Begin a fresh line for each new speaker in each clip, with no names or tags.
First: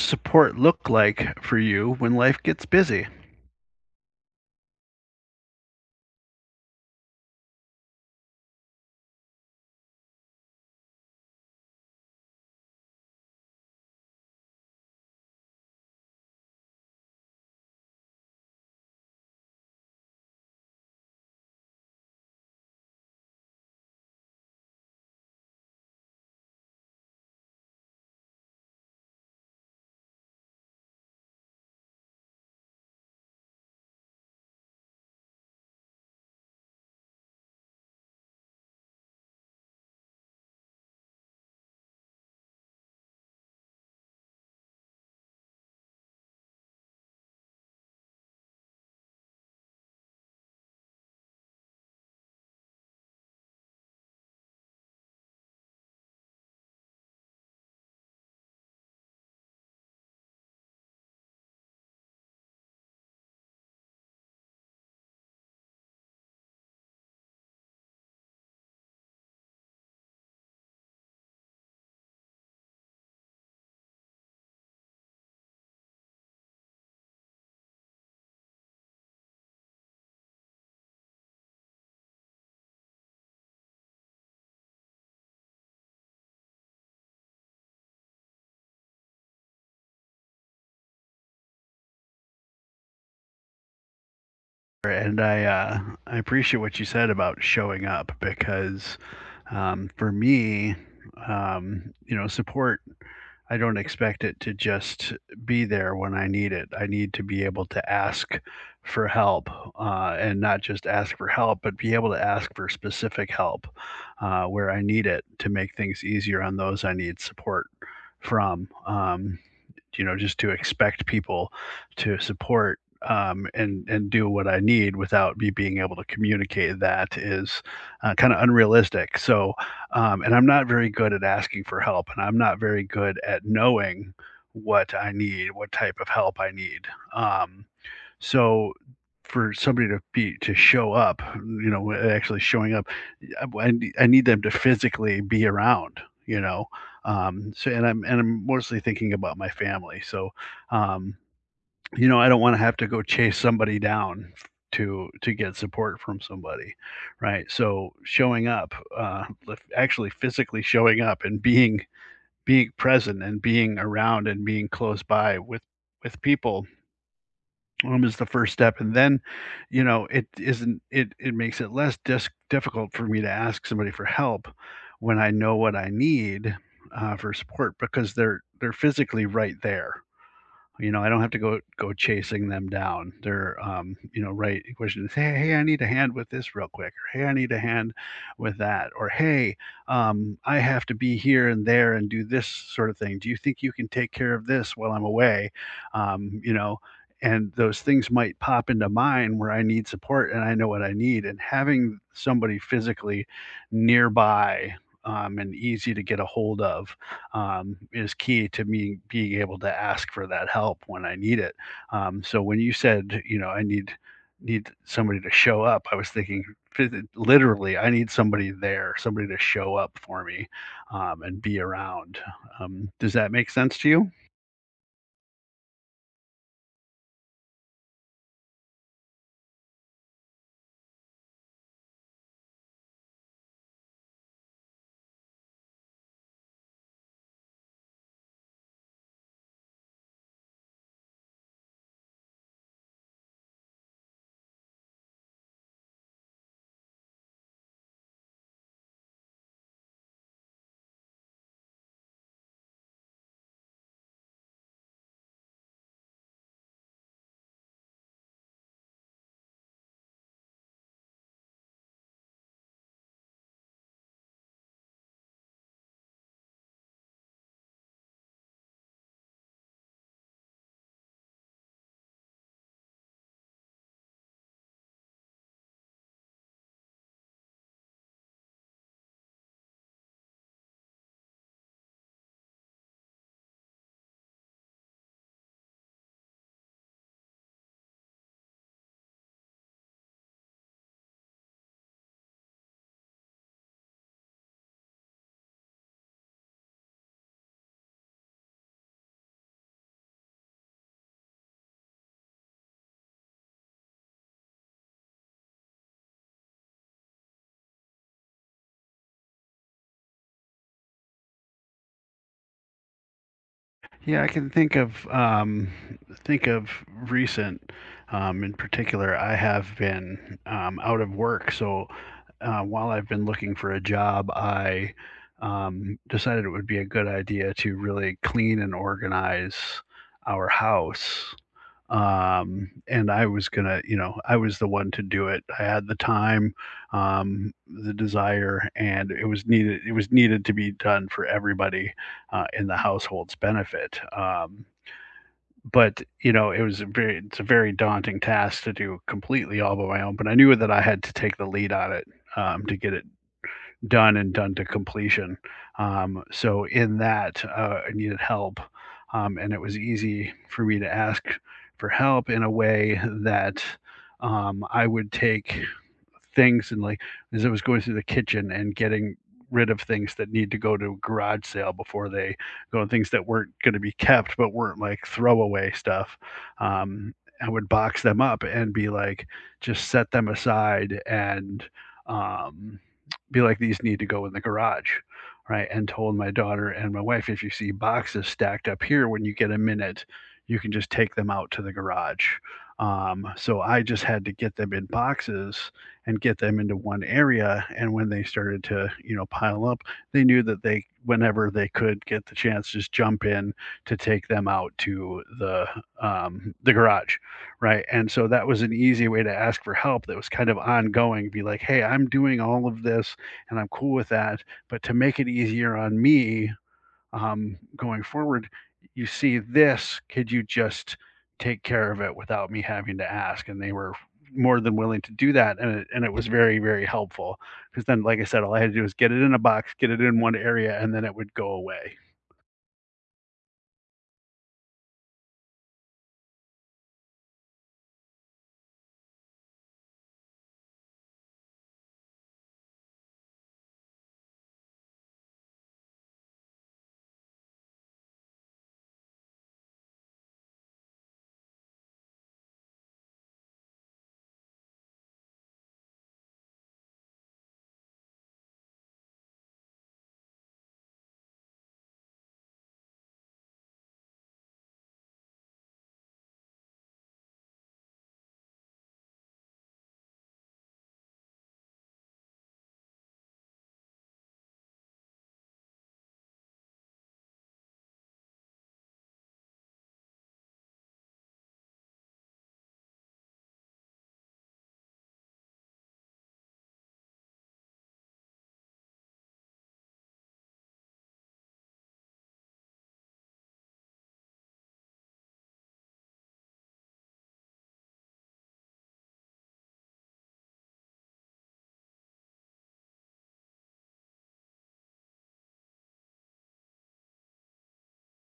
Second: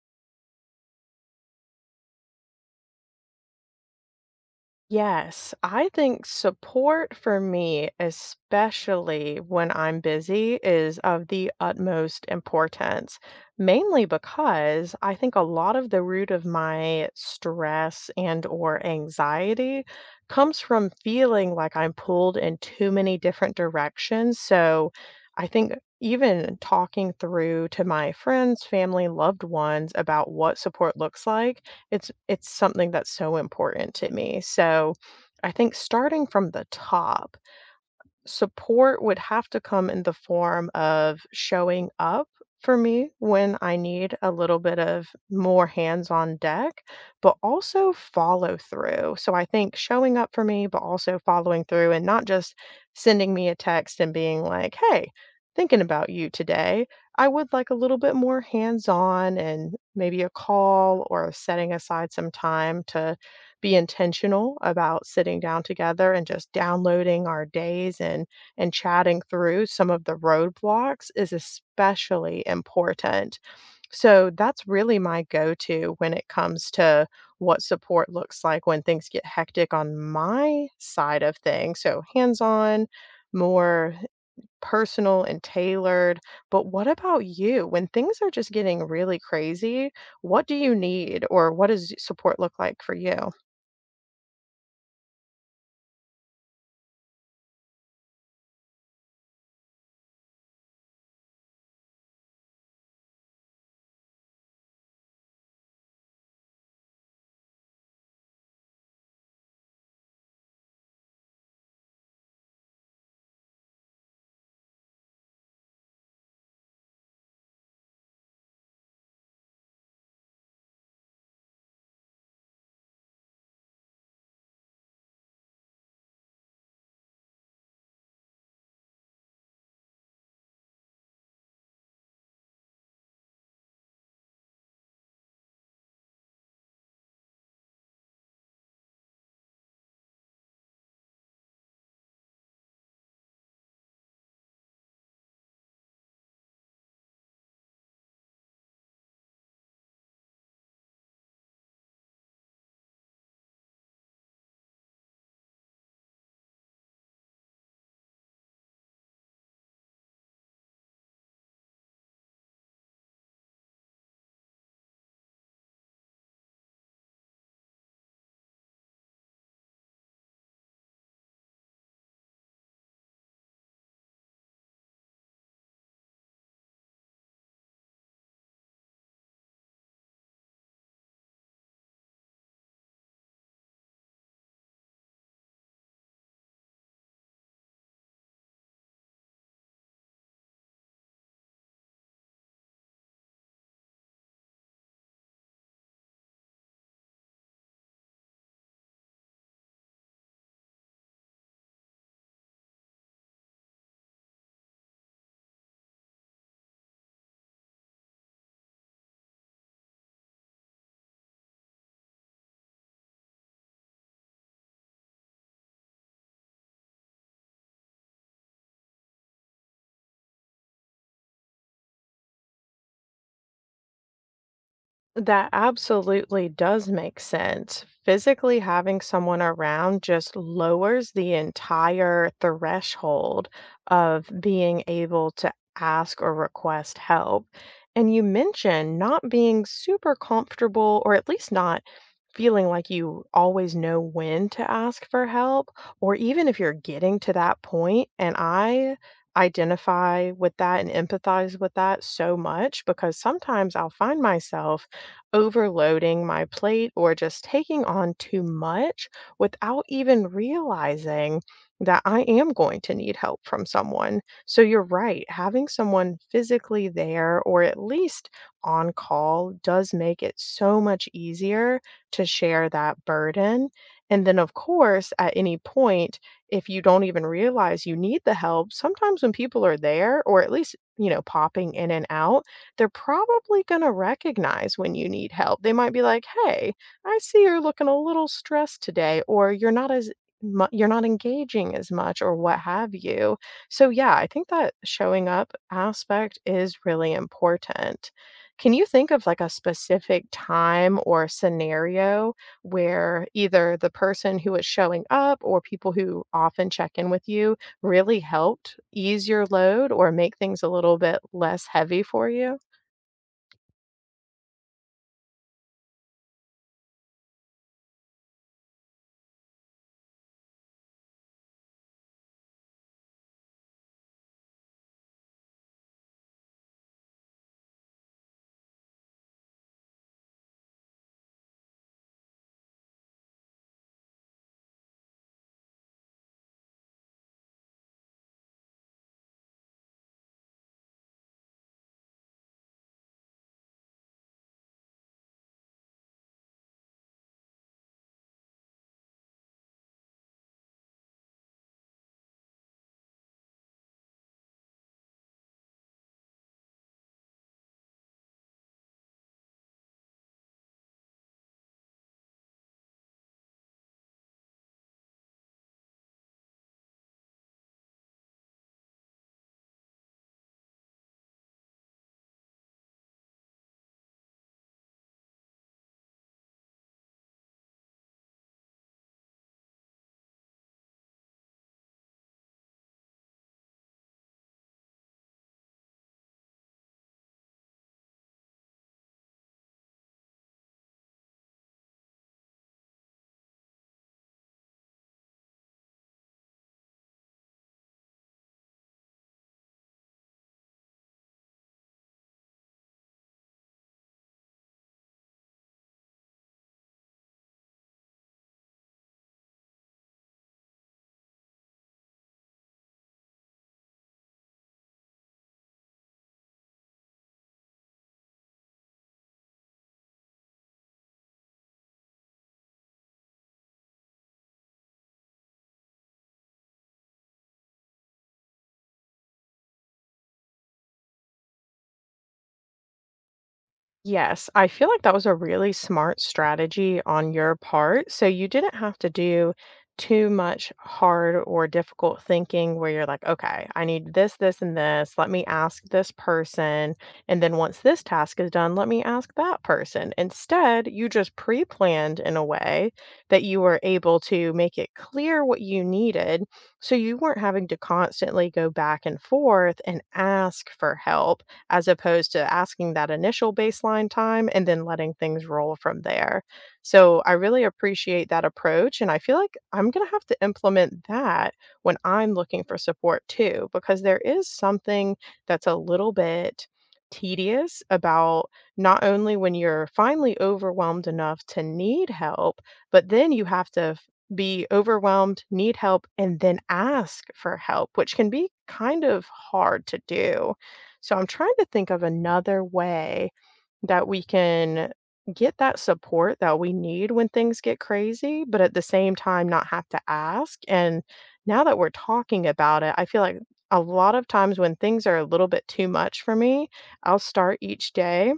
Support look like for you when life gets busy?
Yes, I think support for me, especially when I'm busy, is of the utmost importance, mainly because I think a lot of the root of my stress and or anxiety comes from feeling like I'm pulled in too many different directions. So I think even talking through to my friends, family, loved ones about what support looks like, it's something that's so important to me, so I think starting from the top, support would have to come in the form of showing up for me when I need a little bit of more hands on deck, but also follow through. So I think showing up for me, but also following through and not just sending me a text and being like, hey, thinking about you today. I would like a little bit more hands on and maybe a call or setting aside some time to be intentional about sitting down together and just downloading our days and chatting through some of the roadblocks is especially important. So that's really my go-to when it comes to what support looks like when things get hectic on my side of things. So hands-on, more personal and tailored. But what about you? When things are just getting really crazy, what do you need or what does support look like for you?
And I appreciate what you said about showing up because for me, support I don't expect it to just be there when I need it. I need to be able to ask for help, and not just ask for help, but be able to ask for specific help where I need it to make things easier on those I need support from. Just to expect people to support, and do what I need without me being able to communicate that is kind of unrealistic. So, and I'm not very good at asking for help, and I'm not very good at knowing what I need, what type of help I need. Um, so, for somebody to be to show up, you know, actually showing up, I need them to physically be around, you know? And I'm mostly thinking about my family, so, um, I don't wanna have to go chase somebody down to get support from somebody, right? So, showing up, lif actually physically showing up and being present and being around and being close by with people is the first step. And then, you know, it isn't it makes it less difficult for me to ask somebody for help when I know what I need for support because they're physically right there. You know, I don't have to go chasing them down. They're, right question is, "Hey, hey, I need a hand with this real quick," or, "Hey, I need a hand with that," or, "Hey, I have to be here and there and do this sort of thing. Do you think you can take care of this while I'm away?" Um, you know, and those things might pop into mine where I need support and I know what I need. And having somebody physically nearby, and easy to get a hold of, is key to me being able to ask for that help when I need it. So when you said, you know, I need need somebody to show up, I was thinking literally, I need somebody there, somebody to show up for me and be around. Does that make sense to you?
That absolutely does make sense. Physically having someone around just lowers the entire threshold of being able to ask or request help. And you mentioned not being super comfortable, or at least not feeling like you always know when to ask for help, or even if you're getting to that point, and I identify with that and empathize with that so much because sometimes I'll find myself overloading my plate or just taking on too much without even realizing that I am going to need help from someone. So you're right, having someone physically there or at least on call does make it so much easier to share that burden. And then, of course, at any point, if you don't even realize you need the help, sometimes when people are there or at least, popping in and out, they're probably going to recognize when you need help. They might be like, "Hey, I see you're looking a little stressed today," or "You're not as you're not engaging as much," or what have you. So yeah, I think that showing up aspect is really important. Can you think of like a specific time or scenario where either the person who is showing up or people who often check in with you really helped ease your load or make things a little bit less heavy for you?
Yeah, I can think of, think of recent. In particular, I have been, out of work, so while I've been looking for a job, I, decided it would be a good idea to really clean and organize our house. And I was gonna, you know, I was the one to do it. I had the time, the desire, and it was needed to be done for everybody, in the household's benefit. But, you know, it's a very daunting task to do completely all by my own, but I knew that I had to take the lead on it, to get it done and done to completion. So in that, I needed help, and it was easy for me to ask for help in a way that, I would take things and, like, as I was going through the kitchen and getting rid of things that need to go to a garage sale before they go, and things that weren't going to be kept but weren't like throwaway stuff. Um, I would box them up and be like, just set them aside and, um, be like, "These need to go in the garage," right? And told my daughter and my wife, "If you see boxes stacked up here when you get a minute, you can just take them out to the garage." So I just had to get them in boxes and get them into one area, and when they started to, you know, pile up, they knew that they whenever they could get the chance, just jump in to take them out to the garage, right? And so that was an easy way to ask for help that was kind of ongoing, be like, "Hey, I'm doing all of this and I'm cool with that. But to make it easier on me, going forward, you see this, could you just take care of it without me having to ask?" And they were more than willing to do that. And it was very, very helpful because then, like I said, all I had to do was get it in a box, get it in one area, and then it would go away.
Yes, I feel like that was a really smart strategy on your part. So you didn't have to do too much hard or difficult thinking where you're like, okay, I need this, this, and this. Let me ask this person. And then once this task is done, let me ask that person. Instead, you just pre planned in a way that you were able to make it clear what you needed. So you weren't having to constantly go back and forth and ask for help as opposed to asking that initial baseline time and then letting things roll from there. So I really appreciate that approach. And I feel like I'm going to have to implement that when I'm looking for support too, because there is something that's a little bit tedious about not only when you're finally overwhelmed enough to need help, but then you have to be overwhelmed, need help, and then ask for help, which can be kind of hard to do. So I'm trying to think of another way that we can get that support that we need when things get crazy, but at the same time not have to ask. And now that we're talking about it, I feel like a lot of times when things are a little bit too much for me, I'll start each day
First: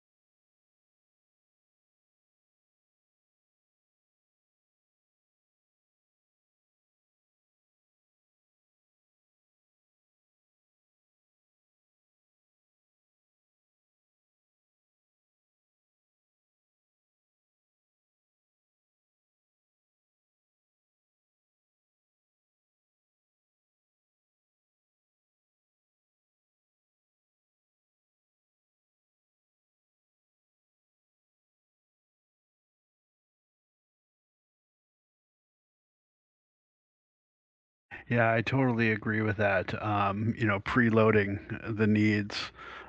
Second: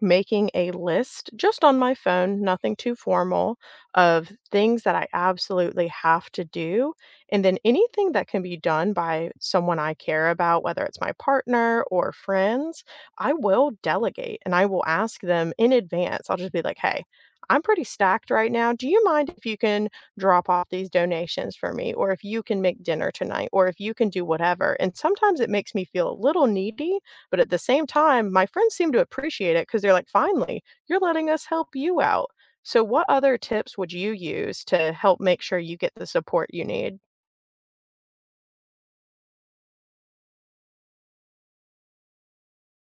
making a list just on my phone, nothing too formal, of things that I absolutely have to do. And then anything that can be done by someone I care about, whether it's my partner or friends, I will delegate and I will ask them in advance. I'll just be like, hey, I'm pretty stacked right now. Do you mind if you can drop off these donations for me? Or if you can make dinner tonight? Or if you can do whatever? And sometimes it makes me feel a little needy, but at the same time, my friends seem to appreciate it because they're like, finally, you're letting us help you out. So, what other tips would you use to help make sure you get the support you need?
Yeah, I totally agree with that. You know, preloading the needs,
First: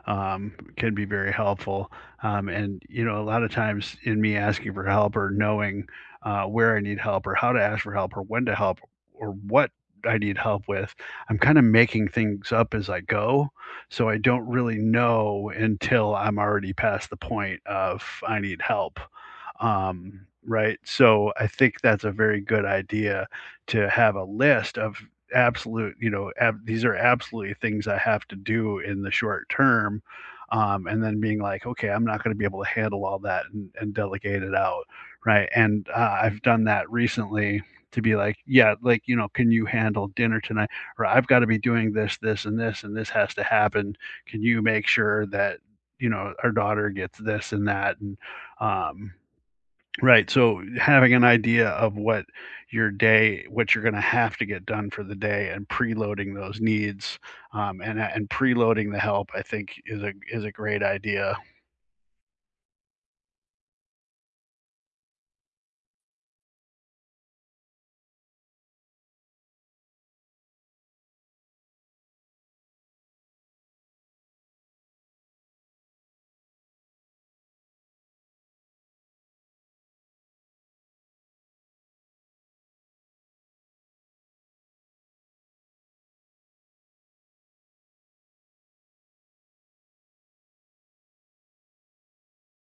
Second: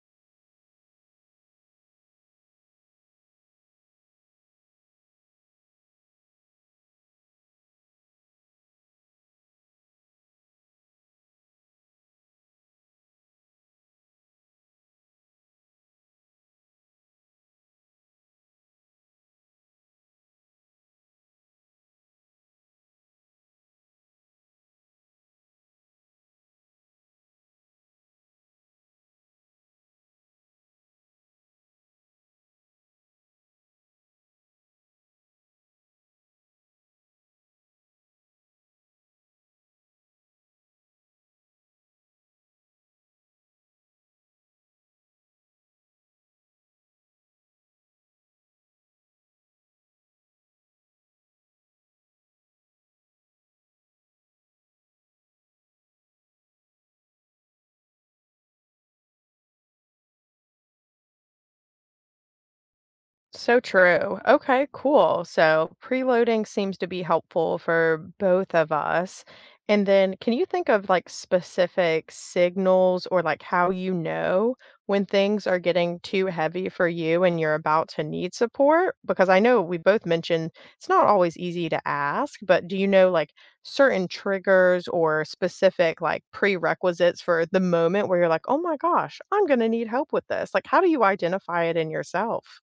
can be very helpful. And, you know, a lot of times in me asking for help or knowing, where I need help or how to ask for help or when to help or what I need help with, I'm kind of making things up as I go. So I don't really know until I'm already past the point of I need help. Right. So I think that's a very good idea to have a list of absolute, you know, these are absolutely things I have to do in the short term. And then being like, okay, I'm not going to be able to handle all that and delegate it out. Right. And I've done that recently to be like, yeah, like, you know, can you handle dinner tonight? Or I've got to be doing this, this, and this, and this has to happen. Can you make sure that, you know, our daughter gets this and that? Um, Right, so having an idea of what your day what you're gonna have to get done for the day and preloading those needs, and preloading the help, I think is a great idea.
So true. Okay, cool. So preloading seems to be helpful for both of us. And then can you think of like specific signals or like how you know when things are getting too heavy for you and you're about to need support? Because I know we both mentioned it's not always easy to ask, but do you know like certain triggers or specific like prerequisites for the moment where you're like, oh my gosh, I'm going to need help with this? Like, how do you identify it in yourself?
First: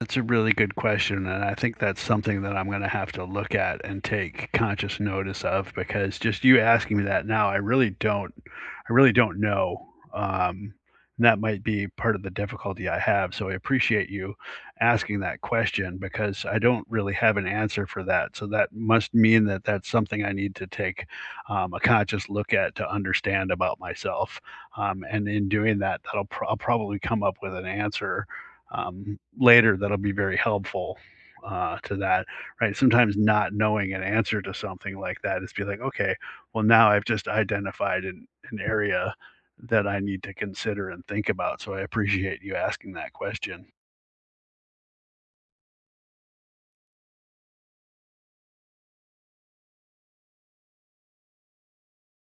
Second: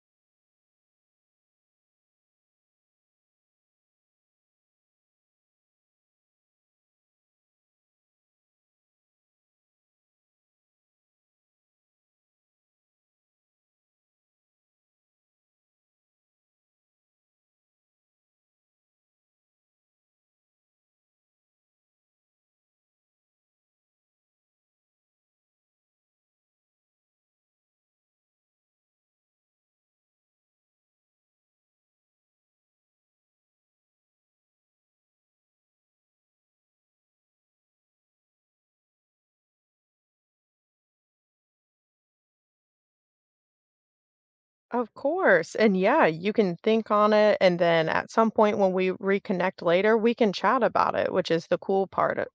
That's a really good question, and I think that's something that I'm gonna have to look at and take conscious notice of, because just you asking me that now, I really don't know, um, and that might be part of the difficulty I have, so I appreciate you asking that question because I don't really have an answer for that, so that must mean that that's something I need to take, a conscious look at to understand about myself, and in doing that, I'll probably come up with an answer, later that'll be very helpful to that, right? Sometimes not knowing an answer to something like that is be like, okay, well now I've just identified an area that I need to consider and think about. So I appreciate you asking that question.
Of course. And yeah, you can think on it. And then at some point when we reconnect later, we can chat about it, which is the cool part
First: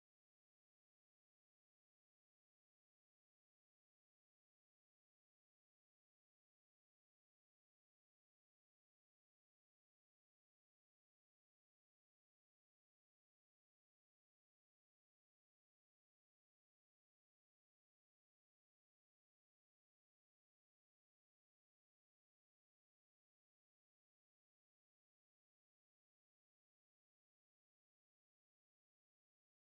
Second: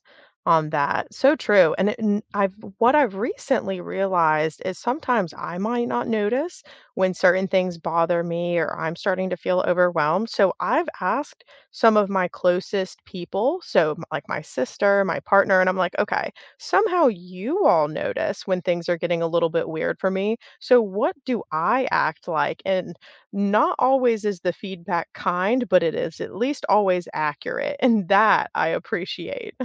on that. So true. And, it, and I've what I've recently realized is sometimes I might not notice when certain things bother me or I'm starting to feel overwhelmed. So I've asked some of my closest people, so like my sister, my partner, and I'm like, okay, somehow you all notice when things are getting a little bit weird for me, so, what do I act like? And not always is the feedback kind, but it is at least always accurate. And that I appreciate.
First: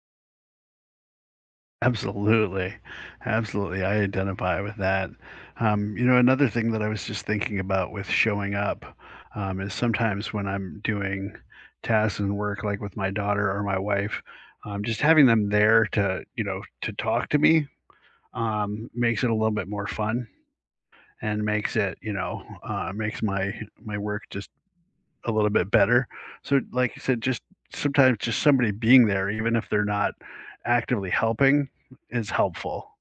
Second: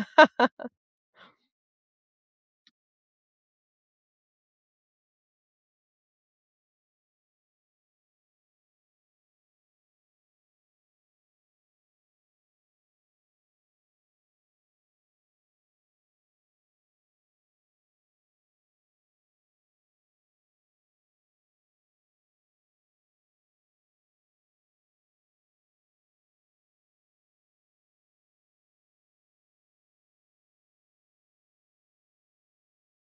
Absolutely. Absolutely, I identify with that. You know, another thing that I was just thinking about with showing up, is sometimes when I'm doing tasks and work, like, with my daughter or my wife, just having them there to, you know, to talk to me, makes it a little bit more fun and makes it, you know, makes my work just a little bit better. So, like you said, just sometimes just somebody being there, even if they're not actively helping, is helpful.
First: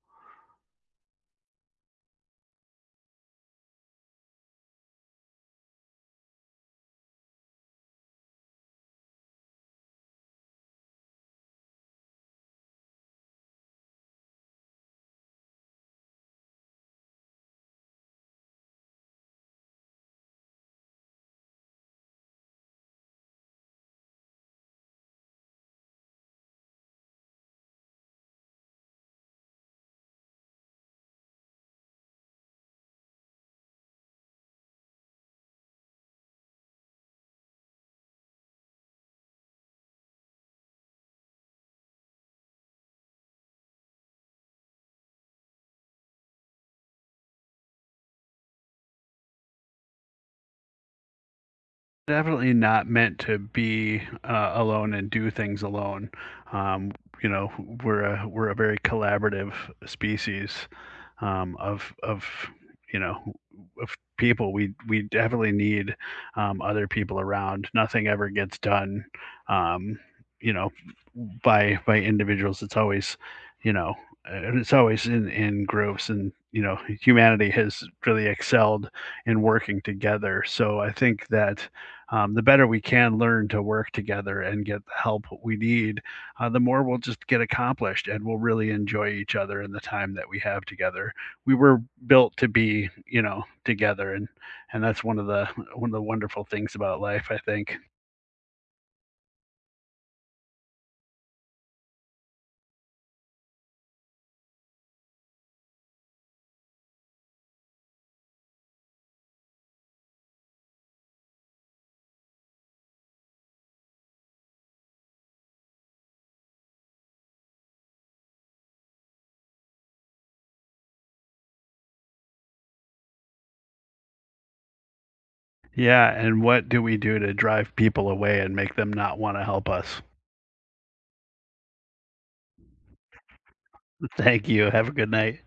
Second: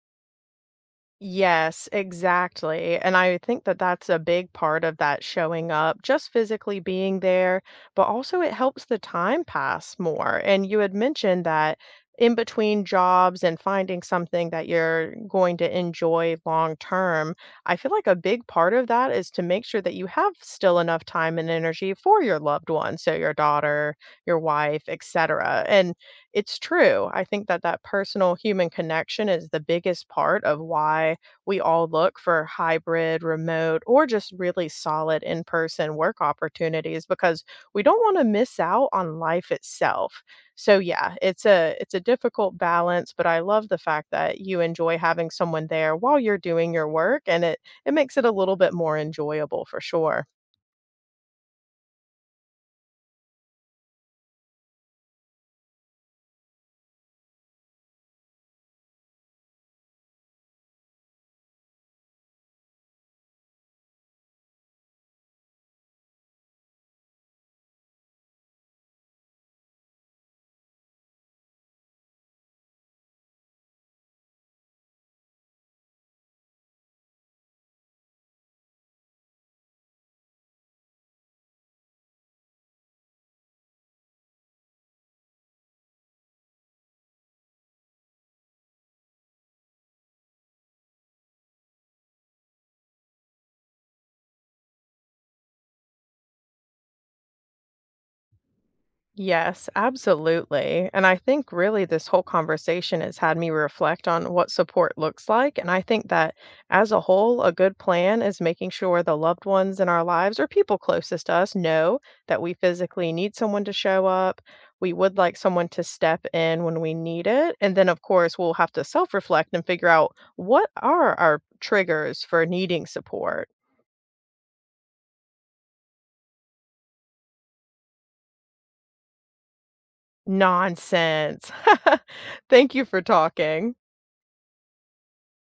Yes, exactly. And I think that that's a big part of that showing up, just physically being there, but also it helps the time pass more. And you had mentioned that in between jobs and finding something that you're going to enjoy long term, I feel like a big part of that is to make sure that you have still enough time and energy for your loved one, so your daughter, your wife, etc. And it's true. I think that that personal human connection is the biggest part of why we all look for hybrid, remote, or just really solid in person work opportunities because we don't want to miss out on life itself. So yeah, it's a difficult balance, but I love the fact that you enjoy having someone there while you're doing your work and it makes it a little bit more enjoyable for sure.
Definitely not meant to be, alone and do things alone. Um, you know, we're a very collaborative species, of you know of people. We definitely need, other people around. Nothing ever gets done, um, you know, by individuals. It's always, you know, and it's always in groups. And you know, humanity has really excelled in working together. So I think that, the better we can learn to work together and get the help we need, the more we'll just get accomplished and we'll really enjoy each other and the time that we have together. We were built to be, you know, together and that's one of the one of the wonderful things about life, I think.
Yes, absolutely. And I think really this whole conversation has had me reflect on what support looks like. And I think that as a whole, a good plan is making sure the loved ones in our lives or people closest to us know that we physically need someone to show up. We would like someone to step in when we need it. And then, of course, we'll have to self reflect and figure out what are our triggers for needing support.
Yeah, and what do we do to drive people away and make them not want to help us?
Nonsense. Thank you for talking.
Thank you. Have a good night.